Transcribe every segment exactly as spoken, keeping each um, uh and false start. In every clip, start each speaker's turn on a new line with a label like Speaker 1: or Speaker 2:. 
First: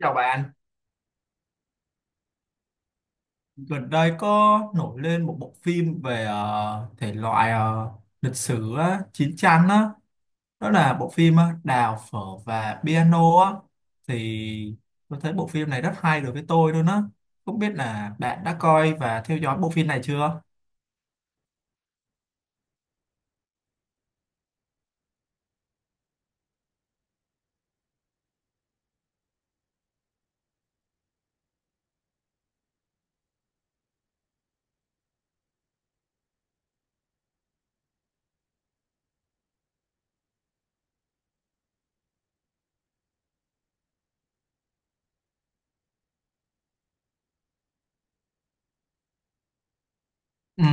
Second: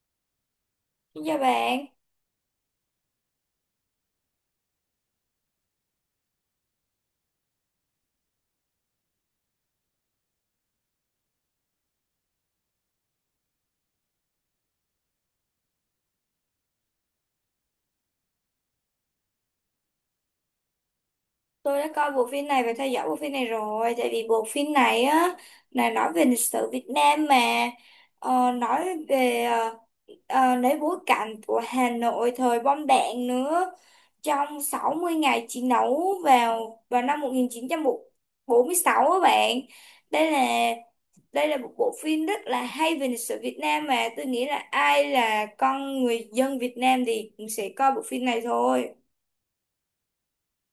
Speaker 1: Chào bạn,
Speaker 2: Xin chào bạn.
Speaker 1: gần đây có nổi lên một bộ phim về ờ, thể loại, ờ, lịch sử á, chiến tranh á. Đó là bộ phim ờ, Đào phở và piano á. Thì tôi thấy bộ phim này rất hay đối với tôi luôn á. Không biết là bạn đã coi và theo dõi bộ phim này chưa?
Speaker 2: Tôi đã coi bộ phim này và theo dõi bộ phim này rồi. Tại vì bộ phim này á là nói về lịch sử Việt Nam mà. Ờ, Nói về ờ, ờ, lấy bối cảnh của Hà Nội thời bom đạn nữa. Trong sáu mươi ngày chiến đấu vào vào năm một chín bốn sáu á bạn. Đây là đây là một bộ phim rất là hay về lịch sử Việt Nam, mà tôi nghĩ là ai là con người dân Việt Nam thì cũng sẽ coi bộ phim này thôi.
Speaker 1: Ừ.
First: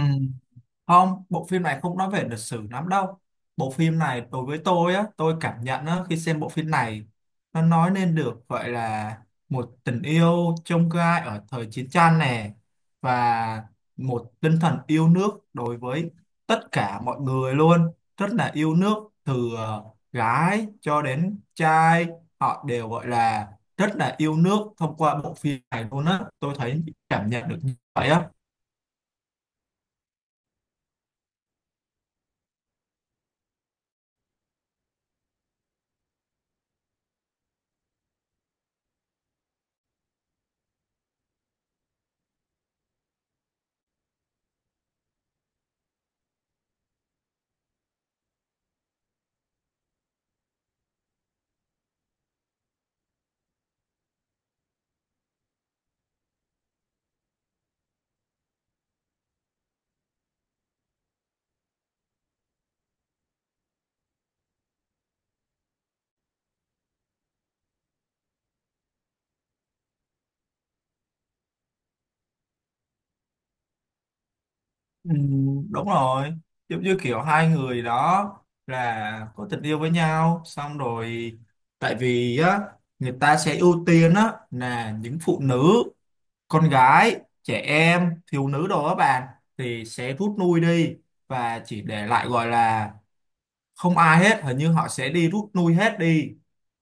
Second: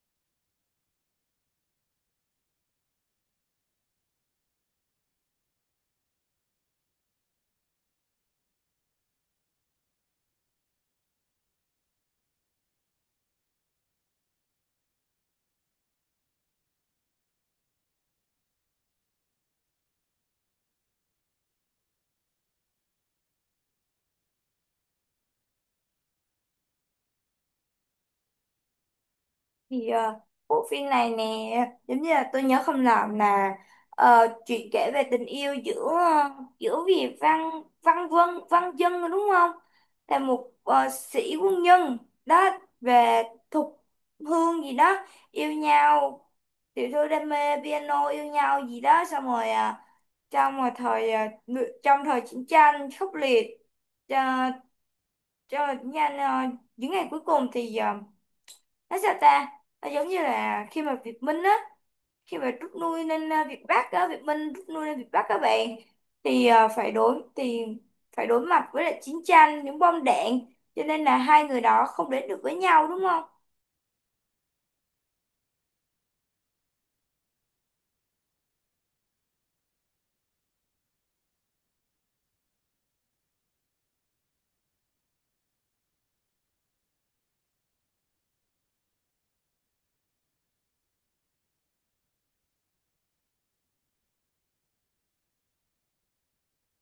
Speaker 1: Không, bộ phim này không nói về lịch sử lắm đâu. Bộ phim này đối với tôi á, tôi cảm nhận á, khi xem bộ phim này nó nói lên được gọi là một tình yêu chông gai ở thời chiến tranh nè, và một tinh thần yêu nước đối với tất cả mọi người luôn, rất là yêu nước, từ ờ, gái cho đến trai, họ đều gọi là rất là yêu nước thông qua bộ phim này luôn á. Tôi thấy cảm nhận được như vậy á.
Speaker 2: Thì ờ, bộ phim này nè, giống như là tôi nhớ không lầm là, ờ, chuyện kể về tình yêu giữa ờ, giữa Vì Văn Văn Vân Văn Dân, đúng không, là một ờ, sĩ quân nhân đó, về Thục Hương gì đó, yêu nhau, tiểu thư đam mê piano yêu nhau gì đó. Xong rồi ờ, trong một thời ờ, ngự- trong thời chiến tranh khốc liệt, cho cho nhanh ờ, những ngày cuối cùng thì ờ, nói sao ta, nó giống như là khi mà Việt Minh á, khi mà rút lui lên à, Việt Bắc á, Việt Minh rút lui lên Việt Bắc các bạn, thì à, phải đối thì phải đối mặt với lại chiến tranh những bom đạn, cho nên là hai người đó không đến được với nhau, đúng không.
Speaker 1: Ừ, đúng rồi. Giống như kiểu hai người đó là có tình yêu với nhau, xong rồi tại vì á người ta sẽ ưu tiên á là những phụ nữ, con gái, trẻ em, thiếu nữ đồ á bạn, thì sẽ rút lui đi, và chỉ để lại, gọi là không ai hết, hình như họ sẽ đi rút lui hết, đi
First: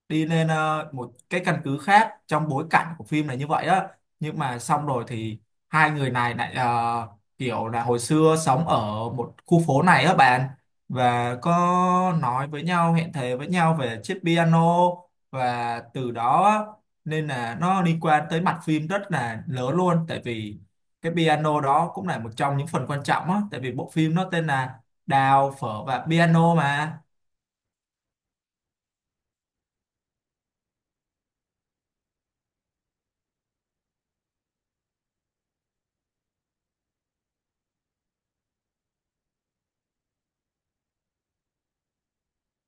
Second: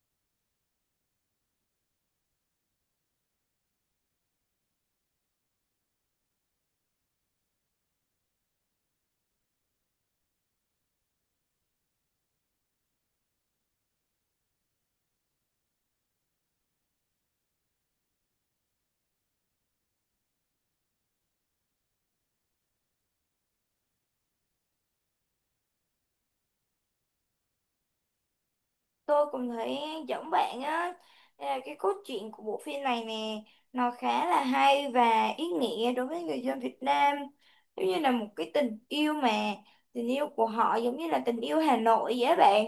Speaker 1: đi lên ờ, một cái căn cứ khác trong bối cảnh của phim này như vậy á. Nhưng mà xong rồi thì hai người này lại ờ, kiểu là hồi xưa sống ở một khu phố này á bạn, và có nói với nhau, hẹn thề với nhau về chiếc piano. Và từ đó á, nên là nó liên quan tới mặt phim rất là lớn luôn, tại vì cái piano đó cũng là một trong những phần quan trọng á, tại vì bộ phim nó tên là Đào phở và piano mà.
Speaker 2: Tôi cũng thấy giống bạn á. Đây là cái cốt truyện của bộ phim này nè, nó khá là hay và ý nghĩa đối với người dân Việt Nam. Giống như là một cái tình yêu mà, tình yêu của họ giống như là tình yêu Hà Nội vậy á bạn.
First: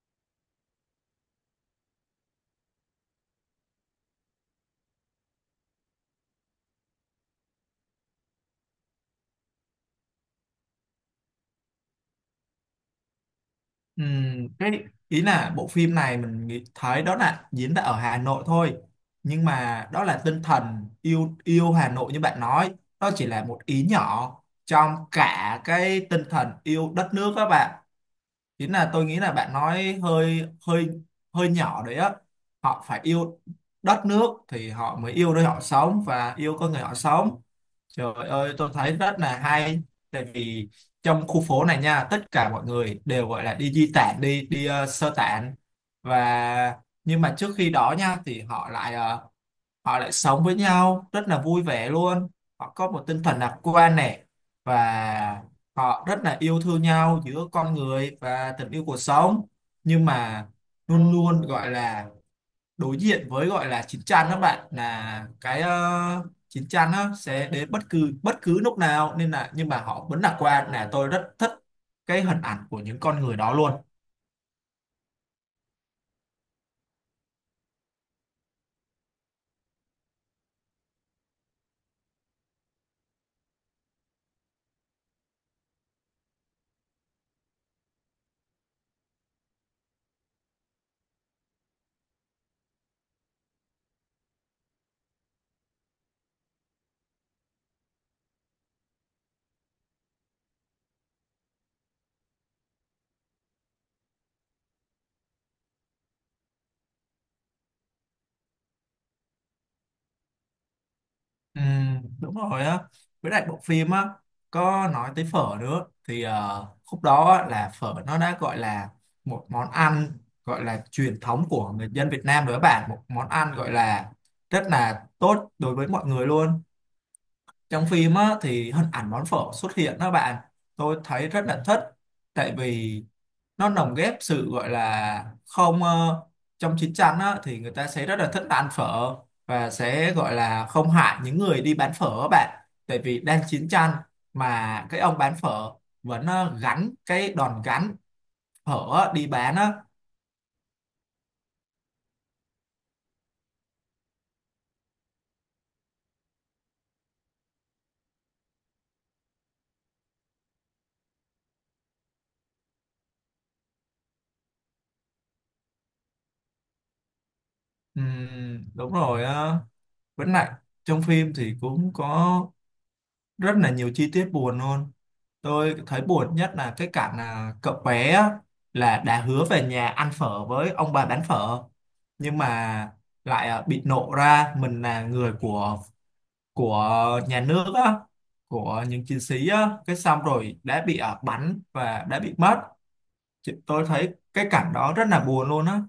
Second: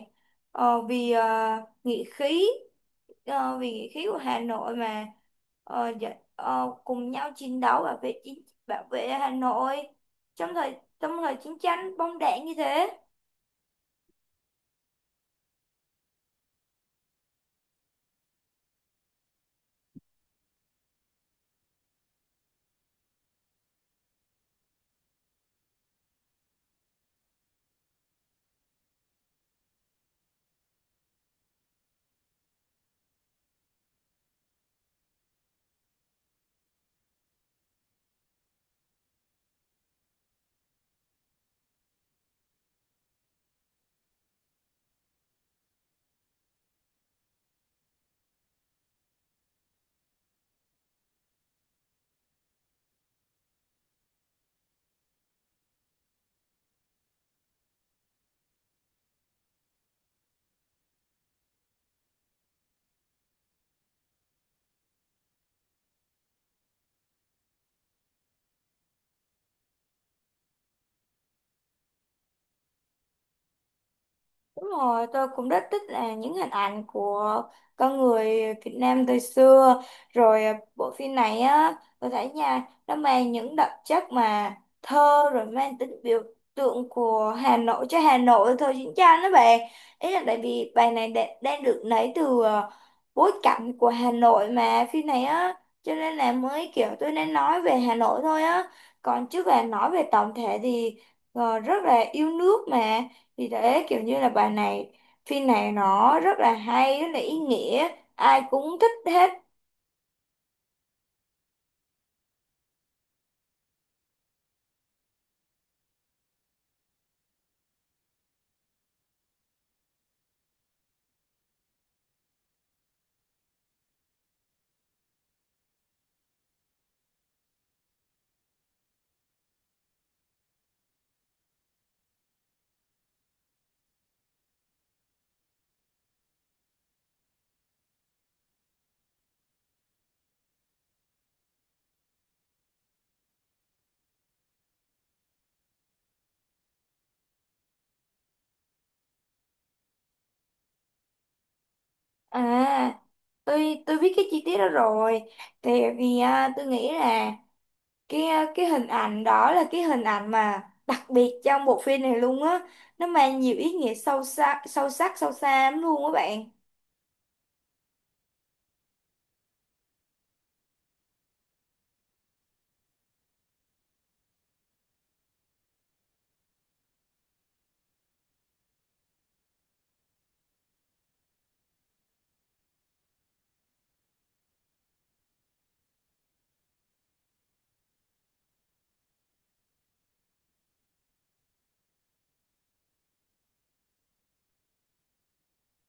Speaker 2: Ờ, vì ờ, nghĩa khí, ờ, vì nghĩa khí của Hà Nội mà ờ, dạ- ờ, cùng nhau chiến đấu bảo vệ chính, bảo vệ Hà Nội trong thời trong thời chiến tranh bom đạn như thế.
Speaker 1: Ừm, cái ý là bộ phim này mình nghĩ thấy đó là diễn ra ở Hà Nội thôi, nhưng mà đó là tinh thần yêu yêu Hà Nội như bạn nói, đó chỉ là một ý nhỏ trong cả cái tinh thần yêu đất nước các bạn. Chính là tôi nghĩ là bạn nói hơi hơi hơi nhỏ đấy á. Họ phải yêu đất nước thì họ mới yêu nơi họ sống và yêu con người họ sống. Trời ơi, tôi thấy rất là hay. Tại vì trong khu phố này nha, tất cả mọi người đều gọi là đi di tản, đi đi ờ, sơ tản. Và nhưng mà trước khi đó nha, thì họ lại ờ, họ lại sống với nhau rất là vui vẻ luôn. Họ có một tinh thần lạc quan này, và họ rất là yêu thương nhau giữa con người và tình yêu cuộc sống. Nhưng mà luôn luôn gọi là đối diện với gọi là chín chắn các bạn, là cái uh, chín chắn nó sẽ đến bất cứ bất cứ lúc nào, nên là nhưng mà họ vẫn lạc quan. Là tôi rất thích cái hình ảnh của những con người đó luôn.
Speaker 2: Đúng rồi, tôi cũng rất thích là những hình ảnh của con người Việt Nam thời xưa. Rồi à, bộ phim này á, tôi thấy nha, nó mang những đặc chất mà thơ, rồi mang tính biểu tượng của Hà Nội cho Hà Nội thời chiến tranh đó bạn. Ý là tại vì bài này đa- đang được lấy từ à, bối cảnh của Hà Nội mà phim này á, cho nên là mới kiểu tôi nên nói về Hà Nội thôi á. Còn chứ là nói về tổng thể thì ờ, rất là yêu nước mà. Thì thế kiểu như là bài này phim này nó rất là hay rất là ý nghĩa, ai cũng thích hết.
Speaker 1: Ừm, đúng rồi á. Với lại bộ phim á có nói tới phở nữa, thì ờ, khúc đó á, là phở nó đã gọi là một món ăn, gọi là truyền thống của người dân Việt Nam rồi các bạn, một món ăn gọi là rất là tốt đối với mọi người luôn. Trong phim á, thì hình ảnh món phở xuất hiện đó bạn, tôi thấy rất là thích. Tại vì nó lồng ghép sự gọi là không ờ, trong chiến tranh á, thì người ta sẽ rất là thích ăn phở, và sẽ gọi là không hại những người đi bán phở á bạn, tại vì đang chiến tranh, mà cái ông bán phở vẫn ờ, gắn cái đòn gánh phở á, đi bán á.
Speaker 2: À, tôi tôi biết cái chi tiết đó rồi, tại vì à, tôi nghĩ là cái à, cái hình ảnh đó là cái hình ảnh mà đặc biệt trong bộ phim này luôn á, nó mang nhiều ý nghĩa sâu sắc sâu sắc sâu xa lắm luôn á bạn.
Speaker 1: Ừm, đúng rồi á. Với lại trong phim thì cũng có rất là nhiều chi tiết buồn luôn. Tôi thấy buồn nhất là cái cảnh là cậu bé á, là đã hứa về nhà ăn phở với ông bà bán phở, nhưng mà lại à, bị nộ ra mình là người của của nhà nước á, của những chiến sĩ á, cái xong rồi đã bị à, bắn và đã bị mất. Chị- tôi thấy cái cảnh đó rất là buồn luôn á.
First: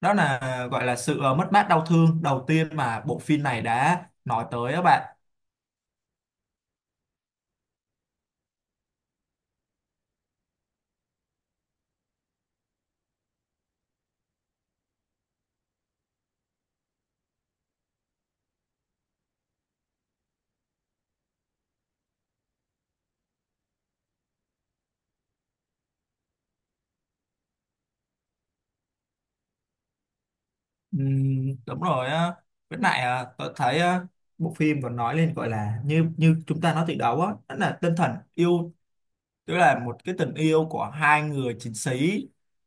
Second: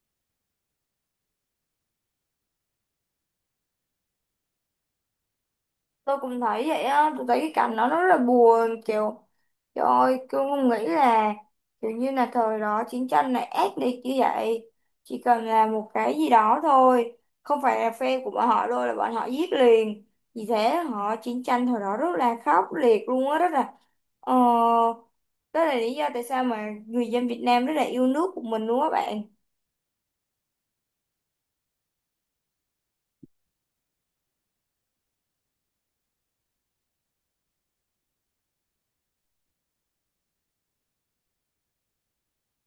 Speaker 1: Đó là à, gọi là sự à, mất mát đau thương đầu tiên mà bộ phim này đã nói tới á bạn.
Speaker 2: Tôi cũng thấy vậy á, tôi thấy cái cảnh đó nó rất là buồn, kiểu trời ơi tôi không nghĩ là kiểu như là thời đó chiến tranh này ác liệt như vậy. Chỉ cần là một cái gì đó thôi không phải là phe của bọn họ đâu là bọn họ giết liền. Vì thế họ chiến tranh thời đó rất là khốc liệt luôn á. Rất là ờ Đó là lý do tại sao mà người dân Việt Nam rất là yêu nước của mình luôn á bạn.
Speaker 1: Ừm, đúng rồi á. Với lại à, tôi thấy à, bộ phim còn nói lên gọi là như như chúng ta nói từ đầu á, đó là tinh thần yêu, tức là một cái tình yêu của hai người chiến sĩ.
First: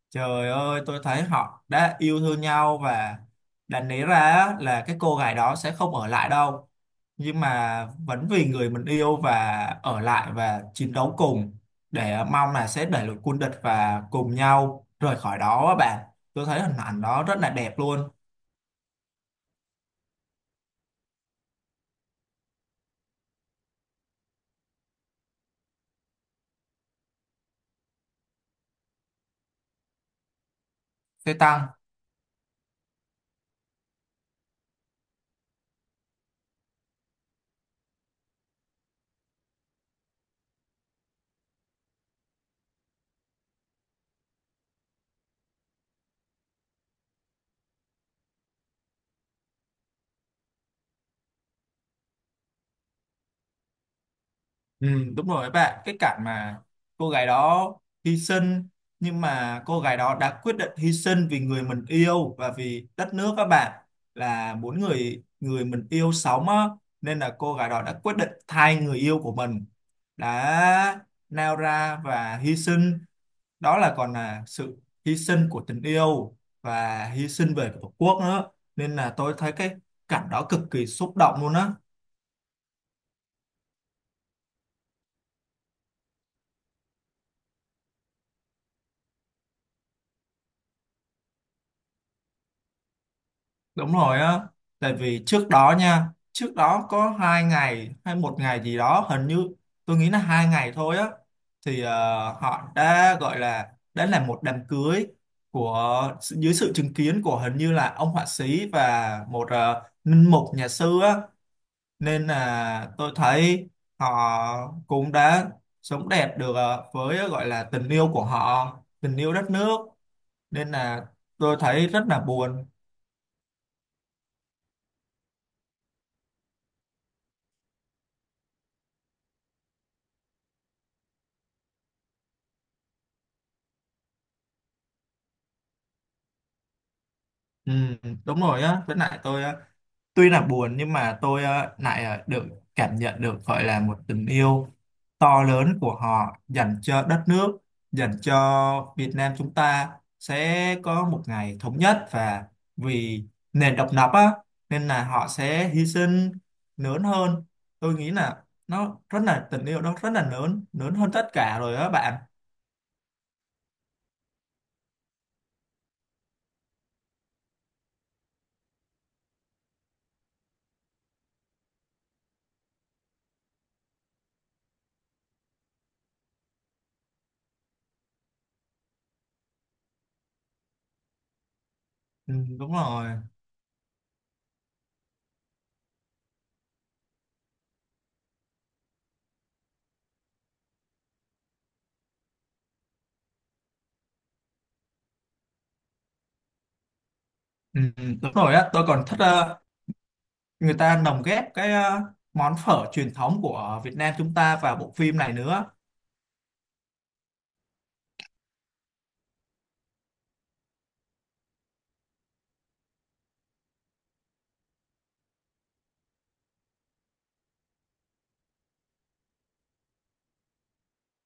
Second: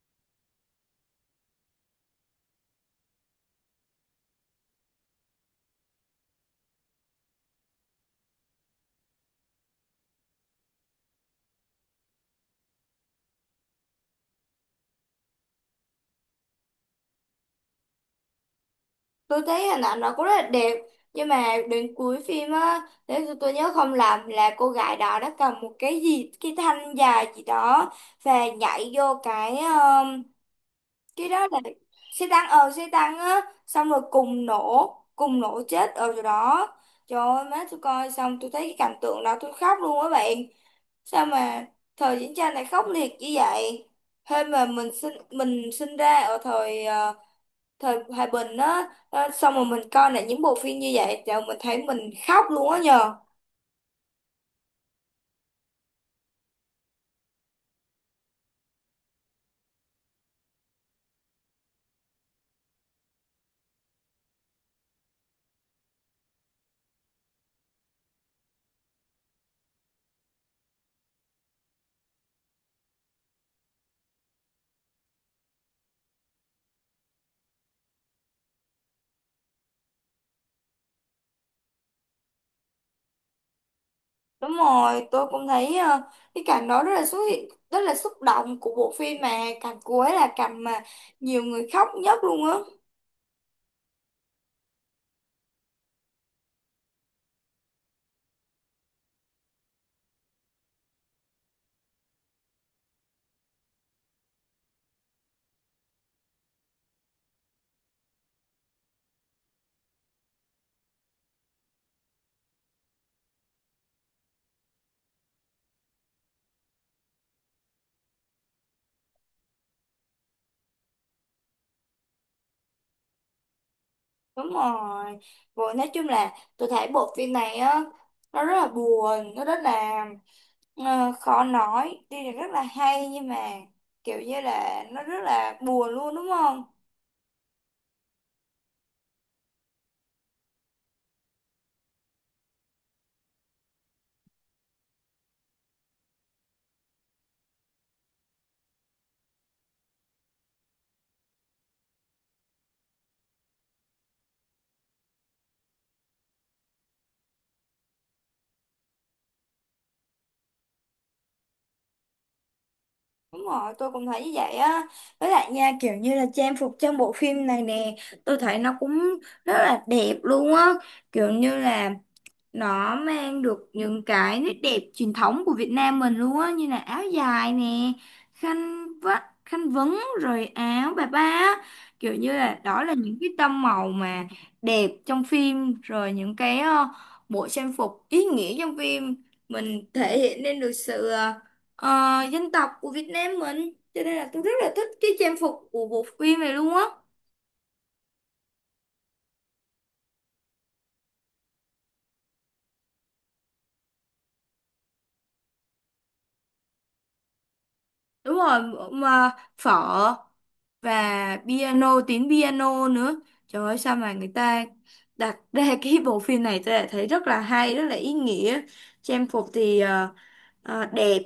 Speaker 1: Trời ơi, tôi thấy họ đã yêu thương nhau, và đáng lý ra á, là cái cô gái đó sẽ không ở lại đâu, nhưng mà vẫn vì người mình yêu và ở lại và chiến đấu cùng, để mong là sẽ đẩy lùi quân địch và cùng nhau rời khỏi đó á bạn. Tôi thấy hình ảnh đó rất là đẹp luôn.
Speaker 2: Tôi thấy hình ảnh nó cũng rất là đẹp, nhưng mà đến cuối phim á, nếu tôi, tôi nhớ không lầm là cô gái đó đã cầm một cái gì, cái thanh dài gì đó, và nhảy vô cái um, cái
Speaker 1: Xe
Speaker 2: đó là
Speaker 1: tăng.
Speaker 2: xe tăng, ờ xe tăng á. Xong rồi cùng nổ cùng nổ chết ở chỗ đó. Trời ơi má, tôi coi xong tôi thấy cái cảnh tượng đó tôi khóc luôn á bạn. Sao mà thời chiến tranh này khốc liệt như vậy, hơn mà mình sinh mình sinh ra ở thời ờ, thời hòa bình á, ờ, xong rồi mình coi lại những bộ phim như vậy rồi mình thấy mình khóc luôn á nhờ.
Speaker 1: Ừ, đúng rồi các bạn, cái cảnh mà cô gái đó hy sinh, nhưng mà cô gái đó đã quyết định hy sinh vì người mình yêu và vì đất nước các bạn, là muốn người người mình yêu sống á, nên là cô gái đó đã quyết định thay người yêu của mình, đã nao ra và hy sinh. Đó là còn là sự hy sinh của tình yêu và hy sinh về tổ quốc nữa, nên là tôi thấy cái cảnh đó cực kỳ xúc động luôn á.
Speaker 2: Đúng rồi, tôi cũng thấy ờ, cái cảnh đó rất là xúc rất là xúc động của bộ phim, mà cảnh cuối là cảnh mà nhiều người khóc nhất luôn á.
Speaker 1: Đúng rồi á. Tại vì trước đó nha, trước đó có hai ngày hay một ngày gì đó, hình như tôi nghĩ là hai ngày thôi á, thì ờ, họ đã gọi là đã làm một đám cưới, của dưới sự chứng kiến của hình như là ông họa sĩ và một ờ, linh mục nhà sư á. Nên là tôi thấy họ cũng đã sống đẹp được ờ, với gọi là tình yêu của họ, tình yêu đất nước. Nên là tôi thấy rất là buồn.
Speaker 2: Đúng rồi. Rồi nói chung là tôi thấy bộ phim này á, nó rất là buồn, nó rất là ờ, khó nói, tuy là rất là hay nhưng mà kiểu như là nó rất là buồn luôn, đúng không.
Speaker 1: Ừ, đúng rồi á. Với lại tôi á, tuy là buồn, nhưng mà tôi á lại à, được cảm nhận được, gọi là một tình yêu to lớn của họ dành cho đất nước, dành cho Việt Nam. Chúng ta sẽ có một ngày thống nhất, và vì nền độc lập á, nên là họ sẽ hy sinh lớn hơn. Tôi nghĩ là nó rất là tình yêu, nó rất là lớn, lớn hơn tất cả rồi á bạn.
Speaker 2: Đúng rồi, tôi cũng thấy như vậy á. Với lại nha, kiểu như là trang phục trong bộ phim này nè, tôi thấy nó cũng rất là đẹp luôn á. Kiểu như là nó mang được những cái nét đẹp truyền thống của Việt Nam mình luôn á, như là áo dài nè, khăn vắt khăn vấn rồi áo bà ba á. Kiểu như
Speaker 1: Ừ,
Speaker 2: là
Speaker 1: đúng
Speaker 2: đó là
Speaker 1: rồi.
Speaker 2: những cái tông màu mà đẹp trong phim, rồi những cái ờ, bộ trang phục ý nghĩa trong phim mình thể hiện lên được sự ờ, ờ, dân tộc của Việt Nam mình, cho nên là tôi rất là thích cái trang phục của bộ phim này luôn á.
Speaker 1: Ừ, đúng rồi á. Tôi còn thích người ta lồng ghép cái ờ, món phở truyền thống của Việt Nam chúng ta vào bộ phim này nữa.
Speaker 2: Đúng rồi, mà phở và piano, tiếng piano nữa. Trời ơi, sao mà người ta đặt ra cái bộ phim này tôi đã thấy rất là hay, rất là ý nghĩa. Trang phục thì ờ, ờ, đẹp,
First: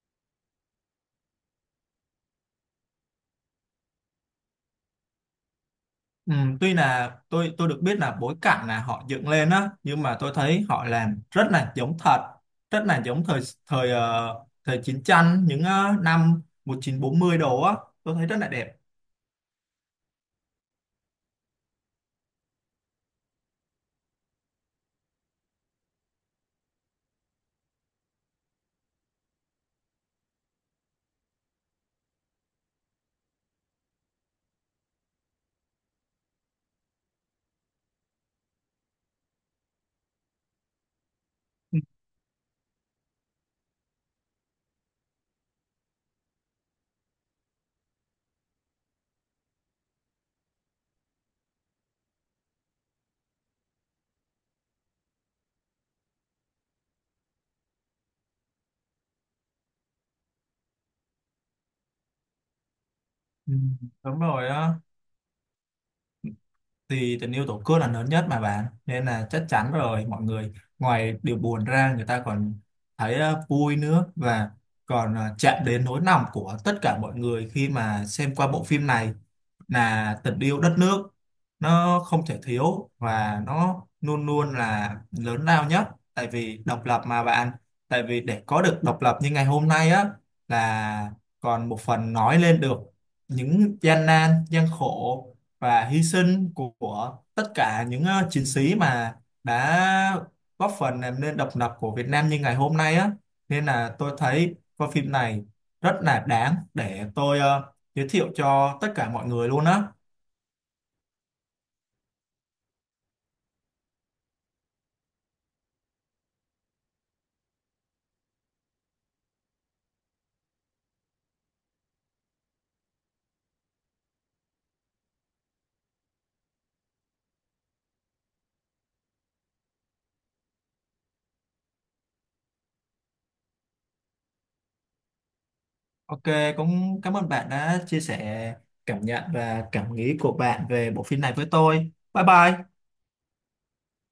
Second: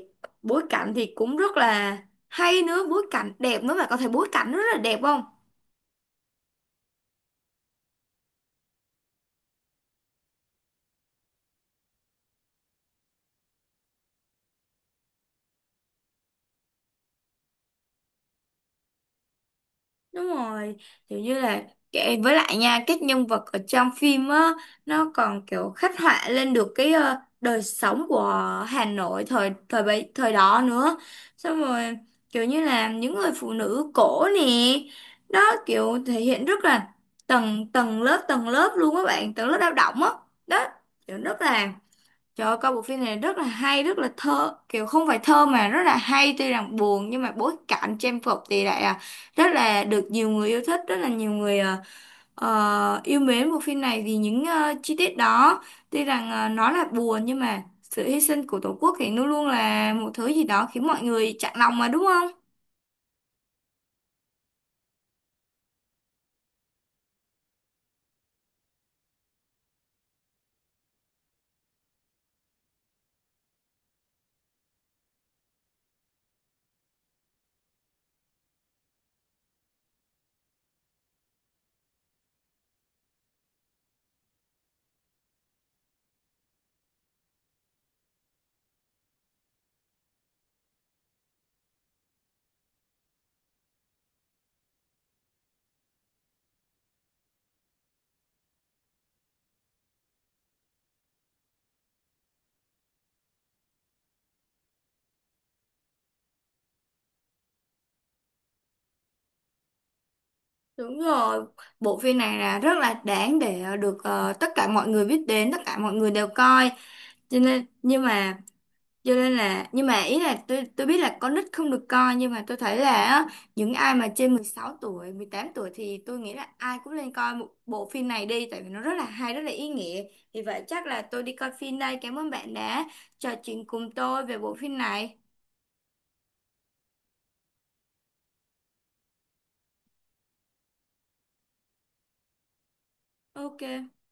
Speaker 2: bối cảnh thì cũng rất là hay nữa, bối cảnh đẹp nữa, mà có thể bối cảnh rất là đẹp không?
Speaker 1: Ừ, tuy là tôi tôi được biết là bối cảnh là họ dựng lên á, nhưng mà tôi thấy họ làm rất là giống thật, rất là giống thời thời ờ, thời chiến tranh những ờ, năm một nghìn chín trăm bốn mươi đồ á. Tôi thấy rất là đẹp.
Speaker 2: Đúng rồi, kiểu như là kệ- với lại nha, các nhân vật ở trong phim á nó còn kiểu khắc họa lên được cái ờ, đời sống của Hà Nội thời thời bấy thời đó nữa. Xong rồi kiểu như là những người phụ nữ cổ nè, đó kiểu thể hiện rất là tầng tầng lớp tầng lớp luôn các bạn, tầng lớp lao động á. Đó, kiểu rất là trời ơi, coi bộ phim này rất là hay, rất là thơ, kiểu không phải thơ mà rất là hay, tuy rằng buồn nhưng mà bối cảnh trang phục thì lại à, rất là được nhiều người yêu thích, rất là nhiều người à, ờ, yêu mến bộ phim này vì những ờ, chi tiết đó. Tuy rằng ờ, nó là buồn nhưng mà sự hy sinh của Tổ quốc thì luôn luôn là một thứ gì đó khiến mọi người chạnh lòng, mà đúng không?
Speaker 1: Ừ, đúng rồi á. Thì tình yêu tổ quốc là lớn nhất mà bạn, nên là chắc chắn rồi, mọi người ngoài điều buồn ra, người ta còn thấy ờ, vui nữa, và còn ờ, chạm đến nỗi lòng của tất cả mọi người khi mà xem qua bộ phim này. Là tình yêu đất nước nó không thể thiếu, và nó luôn luôn là lớn lao nhất, tại vì độc lập mà bạn. Tại vì để có được độc lập như ngày hôm nay á, là còn một phần nói lên được những gian nan gian khổ và hy sinh của, của tất cả những ờ, chiến sĩ mà đã góp phần làm nên độc lập của Việt Nam như ngày hôm nay á. Nên là tôi thấy coi phim này rất là đáng để tôi ờ, giới thiệu cho tất cả mọi người luôn á.
Speaker 2: Đúng rồi, bộ phim này là rất là đáng để ờ, được ờ, tất cả mọi người biết đến, tất cả mọi người đều coi. Cho nên nhưng mà cho nên là nhưng mà ý là tôi tôi biết là con nít không được coi, nhưng mà tôi thấy là á, những ai mà trên mười sáu tuổi mười tám tuổi thì tôi nghĩ là ai cũng nên coi một bộ phim này đi, tại vì nó rất là hay rất là ý nghĩa. Vì vậy chắc là tôi đi coi phim đây, cảm ơn bạn đã trò chuyện cùng tôi về bộ phim này.
Speaker 1: Ok, cũng cảm ơn bạn đã chia sẻ cảm nhận và cảm nghĩ của bạn về bộ phim này với tôi. Bye bye.
Speaker 2: Ok.